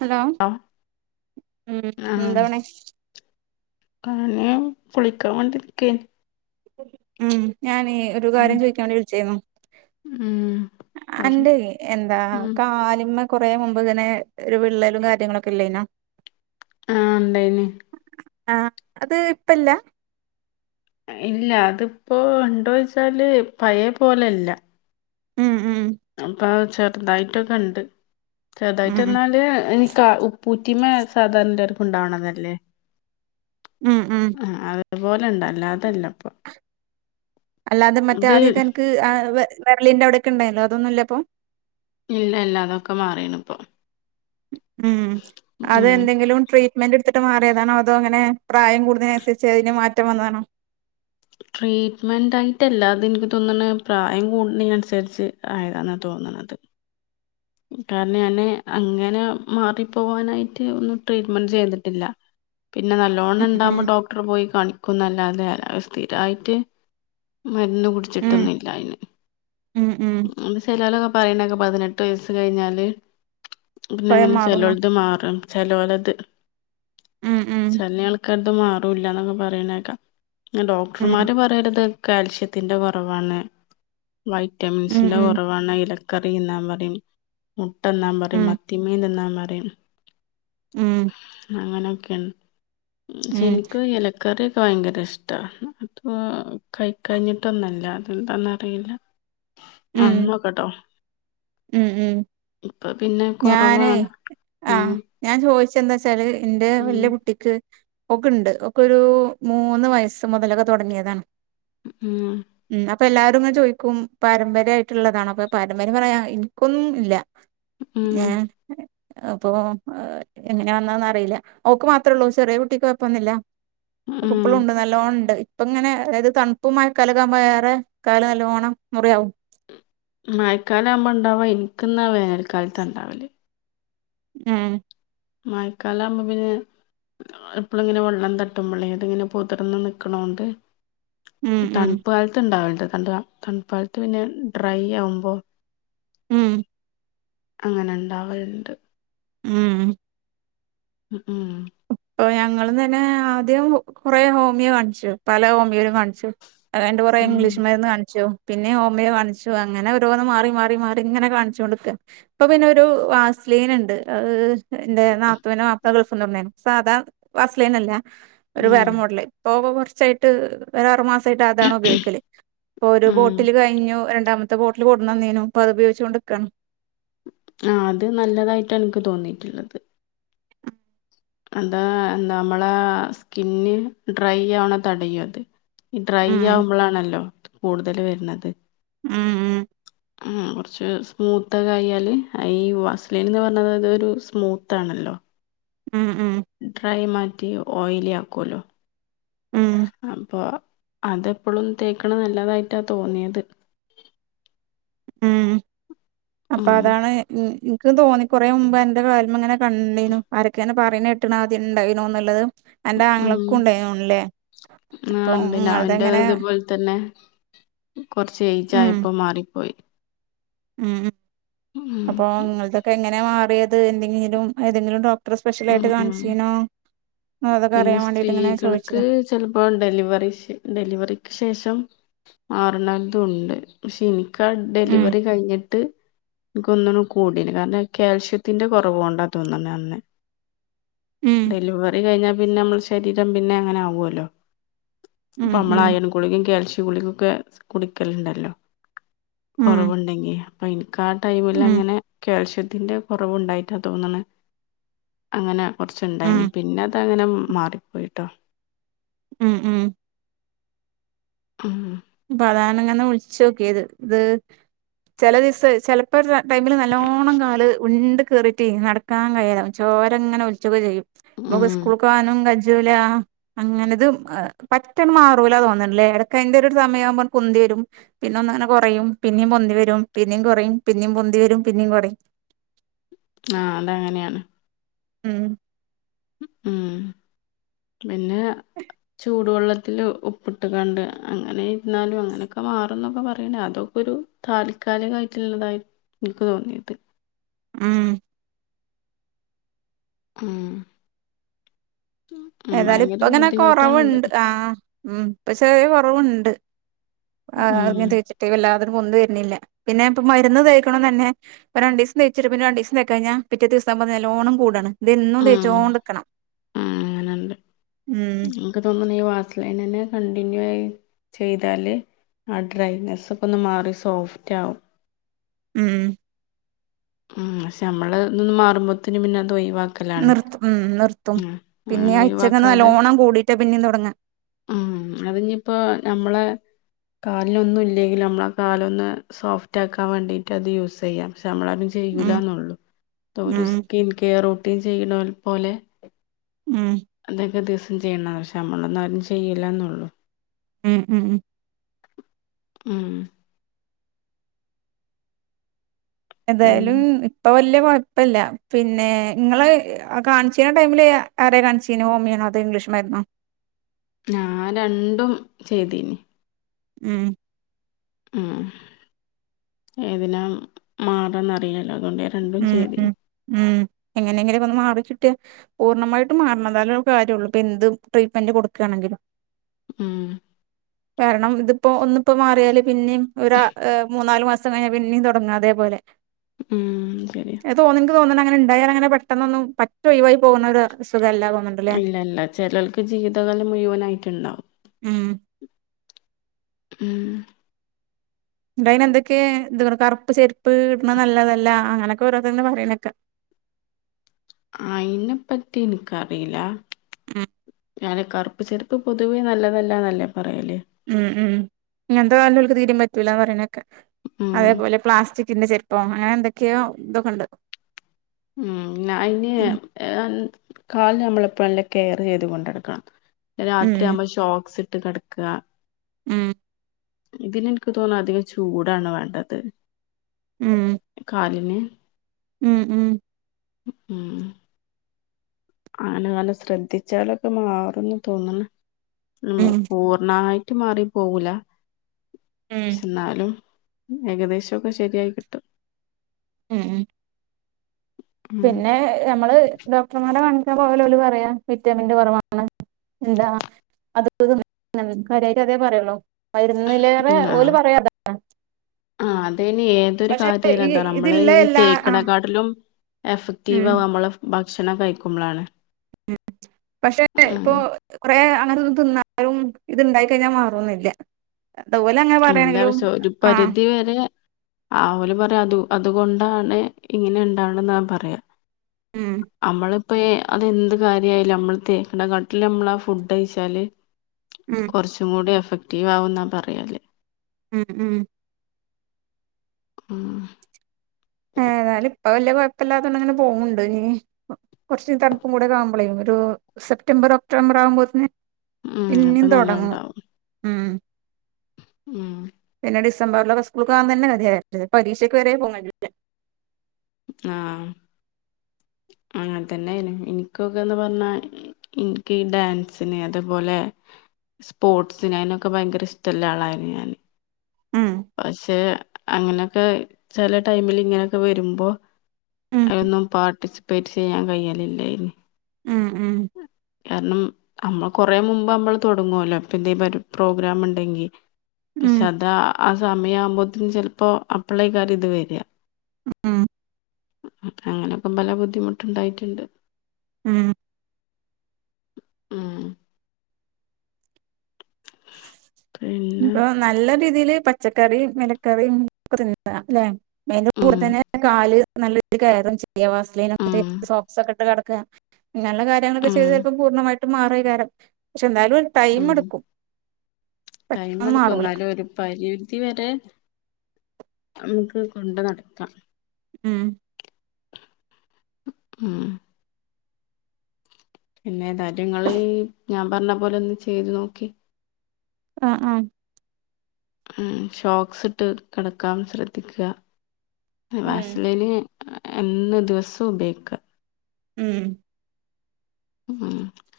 Hello ആഹ് ഉം എന്താ പണി പാണിയും കുളിക്കാൻ വേണ്ടിരിക്ക് ഉം ഞാനേ ഒരു കാര്യം ചോദിക്കാൻ വേണ്ടി വിളിച്ചായിരുന്നു ഉം പറയ് അന്റെ എന്താ ഉം കാലുമ്മേ കുറെ മുമ്പ് ഇങ്ങനെ ഒരു വിള്ളലും കാര്യങ്ങളുംക്കെ ഇല്ലായിനോ ആഹ് ഇണ്ടായീനെ ആഹ് അത് ഇപ്പല്ല ഇല്ല അതിപ്പോ ഉണ്ടോച്ചാല് പഴയ പോലല്ല ഉം ഉം അപ്പൊ ചെറുതായിട്ടൊക്കെ ഉണ്ട് ഉം ഉം ചെറുതായിട്ട്ന്നാല് എനി- ഉപ്പൂറ്റിമേ സാധാരണർക്കും ഉണ്ടാവണതല്ലേ ഉം ഉം ആഹ് അതുപോലെ ഉണ്ട അല്ലാതല്ല ഇപ്പൊ അല്ലാതെ മേറ്റെ ഇത് ആദ്യംക്കെ എനിക്ക് വെരലിന്റെ അവിടെക്കെ ഉണ്ടായല്ലോ അതൊന്നുമല്ല ഇപ്പൊ ഇല്ല ഇല്ല അതൊക്കെമാറിനി ഇപ്പൊ ഉം ഉം അതെന്തെങ്കിലും ട്രീറ്റ് മെന്റ് എടുത്തിട്ട് മാറിയതണോ അതോ അങ്ങനെ പ്രായം കൂടുതനുസച്ച്തിന് മാറ്റം വന്നതണോ ട്രീറ്റ്മെന്റ് ആയിട്ടല്ല അത് എനിക്ക് തോന്നണ പ്രായം കൂടുന്ന അനുസരിച്ച് ആയതന്ന തോന്നണത് കാരണം ഞാൻ അങ്ങനെ മാറിപ്പോവാനായിട്ട് ഒന്നും ട്രീറ്റ്മെന്റ് ചെയ്തിട്ടില്ല പിന്നെ നല്ലോണ്ണം ഉം ഉം ഉണ്ടാവുമ്പോ ഡോക്ടർ പോയി കാണിക്കും ല്ലാതെ അല്ല സ്ഥിരമായിട്ട് മരുന്ന് ഉം കുടിച്ചിട്ടൊന്നുംല്ല അയ്ൻ ഉം ഉം ആഹ് ചിലാലൊക്കെ പറയണൊക്കെ പതിനെട്ട് വയസ്സ് കഴിഞ്ഞാല് പിന്നെ സ്വയം അങ്ങനെ മാറുന്നോ ചിലോലത് മാറും ചലോലത് ഉം ഉം ചൾ- ചലത് മാറില്ലന്നൊക്കെ പറയുന്നേക്കാ ഉം ഡോക്ടർമാര് പറയന്നത് കാൽഷ്യത്തിന്റെ കുറവാണ് ഉം വൈറ്റമിൻസിന്റെ ഉം കുറവാണ് ഇല കറി തിന്നാൻ പറയും മുട്ട തിന്നാൻ പറയും ഉം മത്തിമീൻ തിന്നാൻ പറയും ഉം അങ്ങനെയൊക്കെയൻ ഉം ശനിക്കും ഇലക- കറിയൊക്കെ ഭയങ്കര ഇഷ്ടമാണ് അത് കൈ കഴിഞ്ഞിട്ടൊന്നല്ല അതെന്താണ് അറിയില്ല ഉം അന്ന്കേട്ടോ ഉം ഉം ഇപ്പ പിന്നെ ഞാനേ കൊറവാണ് ഉം ആഹ് ഞാൻ ചോദിച്ച എന്താ വച്ചാല് എന്റെ ഉം വല്യ കുട്ടിക്ക് ഒക്കെ ഉണ്ട് ഒക്കെ ഒരു മൂന്ന് വയസ്സ് മുതലൊക്കെ തുടങ്ങിയതാണ് ആഹ് ഉം അപ്പൊ എല്ലാരുംങ്ങ ചോയ്ക്കും പാരമ്പര്യമായിട്ടുള്ളതാണോ അപ്പൊ പാരമ്പര്യം പറയാ എനിക്കൊന്നും ഇല്ല ഉം ഞാൻ അപ്പൊ എങ്ങനെ വന്നാന്ന് അറിയില്ല ഓക്ക് മാത്രേള്ളൂ ചെറിയ കുട്ടിക്ക് കൊയപ്പൊന്നില്ല ഉം ഇപ്പലുണ്ട് നല്ലോണം ഉണ്ട് ഇപ്പ ഇങ്ങനെ അതായത് തണുപ്പും മഴക്കാലമാകുമ്പോ ഏറെ കാല് നല്ലോണം ച്ചൊറയാവും മായക്കാലാകുമ്പോ ഉണ്ടാവുക എനിക്കന്നാ വേനൽക്കാലത്ത ഉണ്ടാകുവാ ആഹ് മയക്കാലാകുമ്പോ പിന്നെ എപ്പോളുമിങ്ങനെ വെള്ളം തട്ടുമ്പളെ അത് ഇങ്ങനെ പൊതിർന്ന് നിക്കണോണ്ട് ഉം ഉം തണുപ്പ് കാലത്ത് ഉണ്ടാവല്ണ്ട് തണുപ്പ് കാലത്ത് പിന്നെ ഡ്രൈ ആവുമ്പോ ഉം അങ്ങനെയിണ്ടാവലുണ്ട് ഉം ഉം ഇപ്പൊ ഞങ്ങള് തന്നെ ആദ്യം കൊറ ഹോമിയോ കാണിച്ചു പല ഹോമിയേലും കാണിച്ചു അയിന്റെ ഉം പുറകെ ഉം ഇംഗ്ലീഷ്മരുന്ന് കാണിച്ചു പിന്നെ ഹോമിയോ കാണിച്ചു, അങ്ങനെ ഓരോന്ന് മാറി, മാറി, മാറി ഇങ്ങനെ കാണിചോണ്ടിക്കന്നേ. ഇപ്പോ പിന്നെ ഒരു വാസ്ലീനിണ്ട് അത്- എന്റെ നാത്തുനും ആപ്പ്ലേ, ഗൾഫിന്നു വന്നെയാണ് സാധാ- വാസ്ലിനല്ല ഒരു ഉം വേറെ മോഡല്- പോവ കുറച്ചായിട്ട് ഒരാറു- മാസമായിട്ട് അതാണ്- ഉപയോഗിക്കല് ഇപ്പോ ഒരു ഉം ബോട്ടില് കയി- കയിഞ്ഞു രണ്ടാമത്തെ ബോട്ടില്- കൊണ്ടുത്തന്നീനും ഇപ്പ- അത്പയോഗിച്ച കൊണ്ട്ക്കാണ്. ആഹാ അത് നല്ലതായിട്ട എനിക്ക്- തോന്നിട്ടുള്ളത്. എന്താ നമ്മളെ സ്കിന്ന് ഡ്രൈ- ആവണ തടയുമത്. ഈ ഡ്രൈ ഉം ആവുമ്പോളാണല്ലോ- കൂടുതല് വരുന്നത്. ആഹാ, ഉ കുറച്ച് സ്മൂത്തൊക്കെ- ആയാല് ഈ വാസ്ലീൻന്ന്- പറഞ്ഞത് അതൊരു സ്മൂത്താണല്ലോ. ഉം, ഉം, ഡ്രൈ മാറ്റി ഓയിലി ആക്കുവല്ലോ ഉം അപ്പോ - അതെപ്പോളും തേക്കണത്- നല്ലതായിട്ടാ തോന്നിയത്. ഉം അപ്പോ ഉം അതാണ്. എനിക്ക് തോന്നി കൊറേ മുമ്പ്- എന്റെ കാല്മ്മ അങ്ങനെ- കണ്ടീനു ആരൊക്കെങ്ങന- പറയെണകെട്ടീനു. ഇണ്ടായിനോന്നുള്ളത്. എന്റെ ഉം ആങ്ങളക്കും- ഉണ്ടായിനുതൊന്നണല്ലേ? ആ അപ്പോ ഉണ്ട് ഞാൻ എന്റെ നിങ്ങളതങ്ങനെ- ഇതുപോലെ തന്നെ, കൊറച്ച് ചേഞ്ച്‌- ഉം ആയപ്പോ തന്നെ മാറിപ്പോയി. ഉം, ഉം അപ്പോ നിങ്ങളതോക്കെ- എങ്ങനെയ മാറിയത്. എന്തെങ്കിലും, ഏതെങ്കിലും ഡോക്ട- ഇത്ര സ്പെഷ്യല ഉം ആയിട്ട്- ഉം കാണിച്ചിനോ അതൊക്കെ- അറിയാൻ വേണ്ടിയിട്ട് ഇങ്ങനെ ചോദിച്ചതാ. ചെലപ്പോ ഡെലിവറി, ഡെലിവറിക്ക് ശേഷം മാറുന്നു- തോന്നുന്നുണ്ട്. പക്ഷെ എനിക്കാ ഉം ഡെലിവറി കഴിഞ്ഞിട്ട്- എനിക്കൊന്നുന്നു കൂടിനു- കാരണം കാൽഷ്യത്തിന്റെ- കുറവ് കൊണ്ടാ തോന്നന്നു അത്. ഉം ഡെലിവറി കഴിഞ്ഞാ പിന്നെ, നമ്മൾ ശരീരം പിന്നെ അങ്ങനെ- ആവ്വ്ല്ലോ ഉം അപ്പോ ഉം നമ്മളായാലും, ഗുളികേം, കാൽഷ്യം ഗുളികേം, ഒക്കെ കുടിക്കലുണ്ടല്ലോ. ഉം കുറവുണ്ടെങ്കില് അപ്പോ, എനിക്ക് ആ ഉം ടൈമിലങ്ങനെ- കാൽഷ്യത്തിന്റെ- കുറവുണ്ടായിറ്റാ തോന്നുന്നത്. അങ്ങനെ ഉം കുറച്ച്ണ്ടായിന്, പിന്നെ അതങ്ങനെ മാറിപ്പോയിട്ടോ. ഉം, ഉം, ആഹ്, പ്പതാണങ്ങെനെ വിളിച്ചോക്കിയത്, ഇത്. ചില ദിവസ ചെലപ്പോ ടൈമില്- നല്ലോണം കാല് വീണ്ട് കിറിട്ട് നട- നിക്കാൻ കയ ചോരെങ്ങനെ- ഒളിച്ചൊക്കെ ഉം ചെയ്യുംക്ക്- സ്കൂൾക്കനും കജൂല. അങ്ങനത്പറ്റെന്ന് മാറൂല- തോന്നുന്നുണ്ടില്ലേ? എടക്ക അറ ഒരു, സമയമാവുമ്പോ കുന്തി വരും. പിന്നെ ഒന്ന അങ്ങനെ കുറയും പിന്നേും പൊന്തി വരും, പിന്നേും കുറയും, പിന്നും പൊന്തി വരും, പിന്നും കുറയും. [inaudible] ആഹാ അത അങ്ങനെയാണ്. ഉം... ഉം, പിന്നെ. ചൂടുവെള്ളത്തില്ൽ ഉപ്പിട്ട് കണ്ട് അങ്ങനെ ഇരുന്നാലും, അങ്ങനൊക്കെ മാറും എന്നൊക്കെ- പറയണ്ട അതൊക്കെ ഒരു- താൽക്കാലികയിട്ടുള്ളതായി- എനിക്ക് തോന്നിയത്. ഉം, ഉം, ഉം ഏതായാലും ഭയങ്കര ഇപ്പ ഇങ്ങനെ- ബുദ്ധിമുട്ടാണത് കുറവുണ്ട് ആഹാ ഉം, ഇപ്പോ ചെറിയ കുറവുണ്ട്. ഉം ആഹാ ഉം ഇറിങ്ങെ തേയ്ച്ചിട്ട്- വല്ലാതനും പൊന്ന വരുന്നില്ല പിന്നെ, ഇപ്പ മരുന്ന് തേയ്ക്കണം തന്നെ. ഇപ്പൊ രണ്ട് ദിവസം തേച്ചിട്ട് പിന്നെ രണ്ടു ദിവസം തേക്കാഴിഞ്ഞാ പിറ്റേ ദിവസം നല്ലോണം കൂടണ് ഇതെന്നും ഉം തേച്ചോണ്ടിക്കണം അങ്ങനെണ്ട് ഉം എനിക്ക് തോന്നുന്നു ഈ വാസലിൻ തന്നെ കണ്ടിന്യൂ ആയി ചെയ്താല് ആഹ് ഡ്രൈനെസ്സൊക്കെ ഒന്ന് മാറി സോഫ്റ്റ് ആകും ഉം ഉം പക്ഷെ നമ്മള് ഇതൊന്ന് മാറുമ്പോത്തേന് പിന്നെ അത് ഒഴിവാ നിർത്ത ഉം നിർത്തും പിന്നെ അങ്ങനെ ഉച്ചക്ക്ന്ന് ഒഴിവാക്കാതെ നല്ലോണം കൂടീട്ട് പിന്നീം തുടങ്ങാ ഉം അതിനീപ്പോ നമ്മളെ കാലിനൊന്നും ഇല്ലെങ്കിൽ നമ്മള് ആഹ് കാലൊന്ന് സോഫ്റ്റ് ആക്കാൻ വേണ്ടിയിട്ടത് യൂസ് ചെയ്യാം പക്ഷെ നമ്മള് ആരും ചെയ്യൂല ഉം എന്നുള്ളൂ ഒരു ഉം സ്കിൻ കെയർ റൊട്ടീൻ ചെയ്യുന്ന പോലെ ഉം അതൊക്കെ ദിവസം ചെയ്യണം പക്ഷെ നമ്മളൊന്നും ആരും ചെയ്യില്ലാന്നേയുള്ളൂ ഉം ഉം ഉം ഉം ഏതായാലും പിന്ന ഇപ്പൊ വലിയ കൊയപ്പില്ല പിന്നെ നിങ്ങള് കാണിച്ചീന്ന ടൈമില് ആരെയാ കാണിച്ചീനു ഹോമിയാണോ അതോ ഇംഗ്ലീഷ് മരുന്നോ ഞാൻ രണ്ടും ചെയ്തീന് ഉം ഉം ഏതിനാ മാറേന്നറിയാൻ ഉം ഉം ഉം എങ്ങനെയെങ്കിലും ഒന്ന് മാറിക്കിട്ടിയാ പൂർണമായിട്ടും മാറണതാല കാര്യം ഉള്ളൂ ഇപ്പൊ എന്ത് ട്രീറ്റ്മെന്റ് കൊടുക്കയാണെങ്കിലും ഉം കാരണം ഇതിപ്പോ ഒന്നിപ്പോ മാറിയാല് പിന്നെയും ഒര് മൂന്നാല് മാസം കഴിഞ്ഞാൽ പിന്നേും തുടങ്ങും അതേപോലെ ഉം ശരി തോന്നു നിങ്ങക്ക് തോന്നുന്നുണ്ട് അങ്ങനെ ഉണ്ടായാ അങ്ങനെ പെട്ടെന്നൊന്നും പറ്റേ ഒഴിവായി പോകുന്ന ഒരു അസുഖല്ല തോന്നുന്നുണ്ട് ഇല്ല ഇല്ല ചിലർക്ക് ജീവിതകാലം മുഴുവനായിട്ടുണ്ടാവും ഉം ഉം ഇതയിന് എന്തൊക്കെയേ എന്ത കറുപ്പ് ചെരുപ്പ് ഇടണ നല്ലതല്ല അങ്ങനൊക്കെ ഓരോരുത്തര് പറയുന്നേക്കാം അയിനെപ്പറ്റി എനിക്കറിയില്ല ഉം അങ്ങനെ കറുപ്പ് ചെരുപ്പ് പൊതുവേ നല്ലതല്ലാന്നല്ലേ പറയല് ഉം ഉം ഇങ്ങനത്തെ കാലുകൾക്ക് തീരേം പറ്റൂലാന്ന് പറയണകേക്കാം ഉം അതേപോലെ പ്ലാസ്റ്റിക്കിന്റെ ചെരുപ്പ് അപ്പൊ അങ്ങനെ എന്തൊക്കെയോ ഇതൊക്കെ ഉണ്ട് ഉം അയിന് ഉം കാല് നമ്മളപ്പോ എല്ലാം കെയർ ചെയ്ത് കൊണ്ടടുക്കണം ഉം രാത്രിയാവുമ്പോ ഷോക്സ് ഇട്ട് കിടക്കുക ഉം ഇതിന് എനിക്ക് തോന്നുന്നു അധികം ചൂടാണ് വേണ്ടത് ഉംഹ്‌ കാലിന് ഉം ഉം ഉംഹ്‌ അങ്ങനെ കാല് ശ്രദ്ധിച്ചാലൊക്കെ മാറുംന്ന് തോന്നണ് ഉം പൂർണ്ണമായി റ്റ് മാറിപോവൂല ഉം ഇഷെ എന്നാലും ഏകദേശൊക്കെ ശെരിയായി കിട്ടും ഉം ഉം ഉം പിന്നെ ഞമ്മള് ഡോക്ടർമാരെ കാൺച്ചാ പോവാലോല് പറയാ വിറ്റാമിൻന്റെ കൊറവാണ്. എന്താ അത് [unintelligible] കാര്യായിട്ടതേ പറയൊള്ളൂ മരുന്നിലേറെ ഉം ഓല് ആഹ് പറയ അതാണ് ആഹ് അതയ്ന് ഏതൊരു കാര്യായാലും ഈ അതാണ് നമ്മളെ ഇതില്ല ഈ എല്ലാ തേക്ക്ണേ ആഹ് ക്കാട്ടിലും ഉം എഫ്ക്റ്റീവാവ നമ്മളെ ഭക്ഷണം കഴിക്കുമ്പളാണ്. ഉം പഷെ ഉം ഇപ്പോ കൊറെ അങ്ങൻതൊന്നും തിന്നാലും ഇത്ണ്ടായി കഴിഞ്ഞാ മാറൊന്നില്ല. അതോലങ്ങനെ പറയാണെങ്കിലും ആഹ്‌ ഇവരെ ആഹ് ഓല് പറയ അതു അതുകൊണ്ടാണ് ഇങ്ങനെ ഇണ്ടാവ്ണെന്നാ പറയാ ഉം അമ്മള് ഇപ്പെ അതെന്ത് കാര്യയാലും അമ്മള് തേക്ക്‌ണകാട്ടിലും നമ്മളാ ഫുഡഴിച്ചാല് ഉം കൊറച്ചുംകൂടി എഫക്റ്റീവാവുംന്നാ പറയല്. ഉം ഉം ഉം ഏതായാലും ഇപ്പ വെല്യ കൊഴപ്പല്ലാത്തൊണ്ട് അങ്ങനെ പോവ്ണ്ട് ഇഞ്ഞി കൊർച്ച് തണുപ്പും കൂടെക്കെ ആവുമ്പളേയ് ഒരു സെപ്റ്റംബർ, ഒക്ടോബർ ആവുമ്പോത്ത്ന് ഉം പിന്നിം അപ്പൊ തൊടങ്ങും നല്ലോണ്ടാവും ഉം ഉം പിന്നെ ഡിസംബർലൊക്കെ സ്കൂൾക്ക് പോവാൻ തെന്നെ കെത്യെട്ട് പരീക്ഷക്ക് വരെ പോകാൻ കജ്ജുലാ. ആഹ്‌ അങ്ങൻതന്നെയ്ന്. ഇൻക്കൊക്കെന്ന് പറ്ഞ്ഞാ ഇൻക് ഈ ഡാൻസിന് അതേപോലെ സ്പോർട്സ്ന് അയിനൊക്കെ ഭയങ്കര ഇഷ്ട്ടള്ള ആളായിരുന്ന് ഞാന് ഉം പക്ഷെ അങ്ങനൊക്കയ് ചെല ടൈമില് ഇങ്ങനൊക്കെ വരുമ്പോ ഉം അയിലൊന്നും പാർട്ടിസിപ്പേറ്റ് ചെയ്യാൻ കയ്യെലില്ലേയ്നി. ഉം ഉം കാരണം അമ്മ കൊറെ മുമ്പ് മ്മള് തൊടങ്ങോല്ലോ ഇപ്പെന്തേം പരു പ്രോഗ്രാം ഉണ്ടെങ്കി ഉം പക്ഷെ അതാ ആ സമയാവുമ്പോത്തിന് ചെൽപ്പോ അപ്പ്ളേക്കാരം ഇത് വെരാ. ഉം അങ്ങനൊക്കം പല ബുദ്ധിമുട്ട്ണ്ടായിട്ട്ണ്ട് ഉം ഉം പിന്നെ അപ്പൊ നല്ല രീതീല് പച്ചക്കറിം മെലെക്കറിം തിന്നാ ല്ലേ. അയ്ന്റെ കൂടെ ഉം തന്നെ കാല് നല്ലൊരു കെയറും ചെയ്യ വാസ്‌ലിൻ ഒക്കെ ഉം തേച്ച് സോക്സ് ഒക്കെ ഇട്ട് കടക്കാ. ഇങ്ങനെള്ള കാര്യങ്ങളൊക്കെ ഉം ചെയ്ത ചെൽപ്പം പൂർണ്ണമായിട്ടും മാറേയ്കാരം പക്ഷേ എന്തായാലും ഒരു ടൈമ് എട്ക്കും. ടൈംഇട്ക്കും എന്നാലൊരു പരി ധി വരെ നമുക്ക് കൊണ്ട്നടക്കാ. ഉം ഉം പിന്നെ ഏതായാലു ഇങ്ങള് ഞാൻ പർഞ്ഞ പോലെ ഒന്ന് ചെയ്തു നോക്കി. ആഹ് ആഹ് ഉം ഷോക്സ് ഇട്ട് കെടക്കാൻ ശ്രദ്ധിക്കുക ഉം വാസ്ലേന് എന്ന് ദിവസോം ഉപയ്ക്ക് ഉം ഉം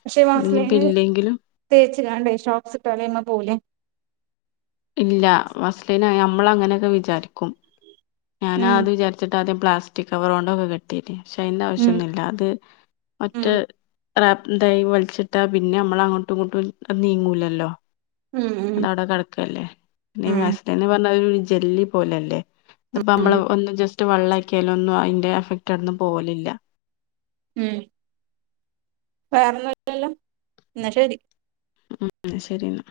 പക്ഷേ ഇനിയിപ്പ വാസ്ലൈന് ഇല്ലെങ്കിലും തേച്ചകാണ്ടേ ഷോക്സ്ട്ടാലെമ്മ പോവൂലെ ഇല്ല വസ്ലന് അമ്മളങ്ങനക്കെ വിചാരിക്കും ഉം ഞാനാത് വിചാരിച്ചിട്ട് ആദ്യം പ്ലാസ്റ്റിക് കവറോണ്ടൊക്കെ കെട്ടിട്ട പക്ഷെ ഉം അയ്ന്റാവശ്യൊന്നുല്ല അത് മറ്റേ ഉം [unintelligible] വലിച്ചിട്ടാ പിന്നമ്മളങ്ങോട്ടുങ്ങോട്ടും നീങ്ങൂലല്ലോ ഉം ഉം അതവിടെ കെടക്കല്ലേ പിന്നെ ഉം വാസ്ലന്ന് പറഞ്ഞ ഒര് ജെല്ലി പോലല്ലേ ത്പ്പ ഉം അമ്മള് ഒന്ന് ജസ്റ്റ് വെള്ളാക്കിയാലും ഒന്നും അയ്ന്റെ എഫക്ട് ആടന്നും പോവലില്ല ഉം വേറെന്നുല്ലല്ലൊ ന്നാ ശേരി ഉം ശരിന്നാ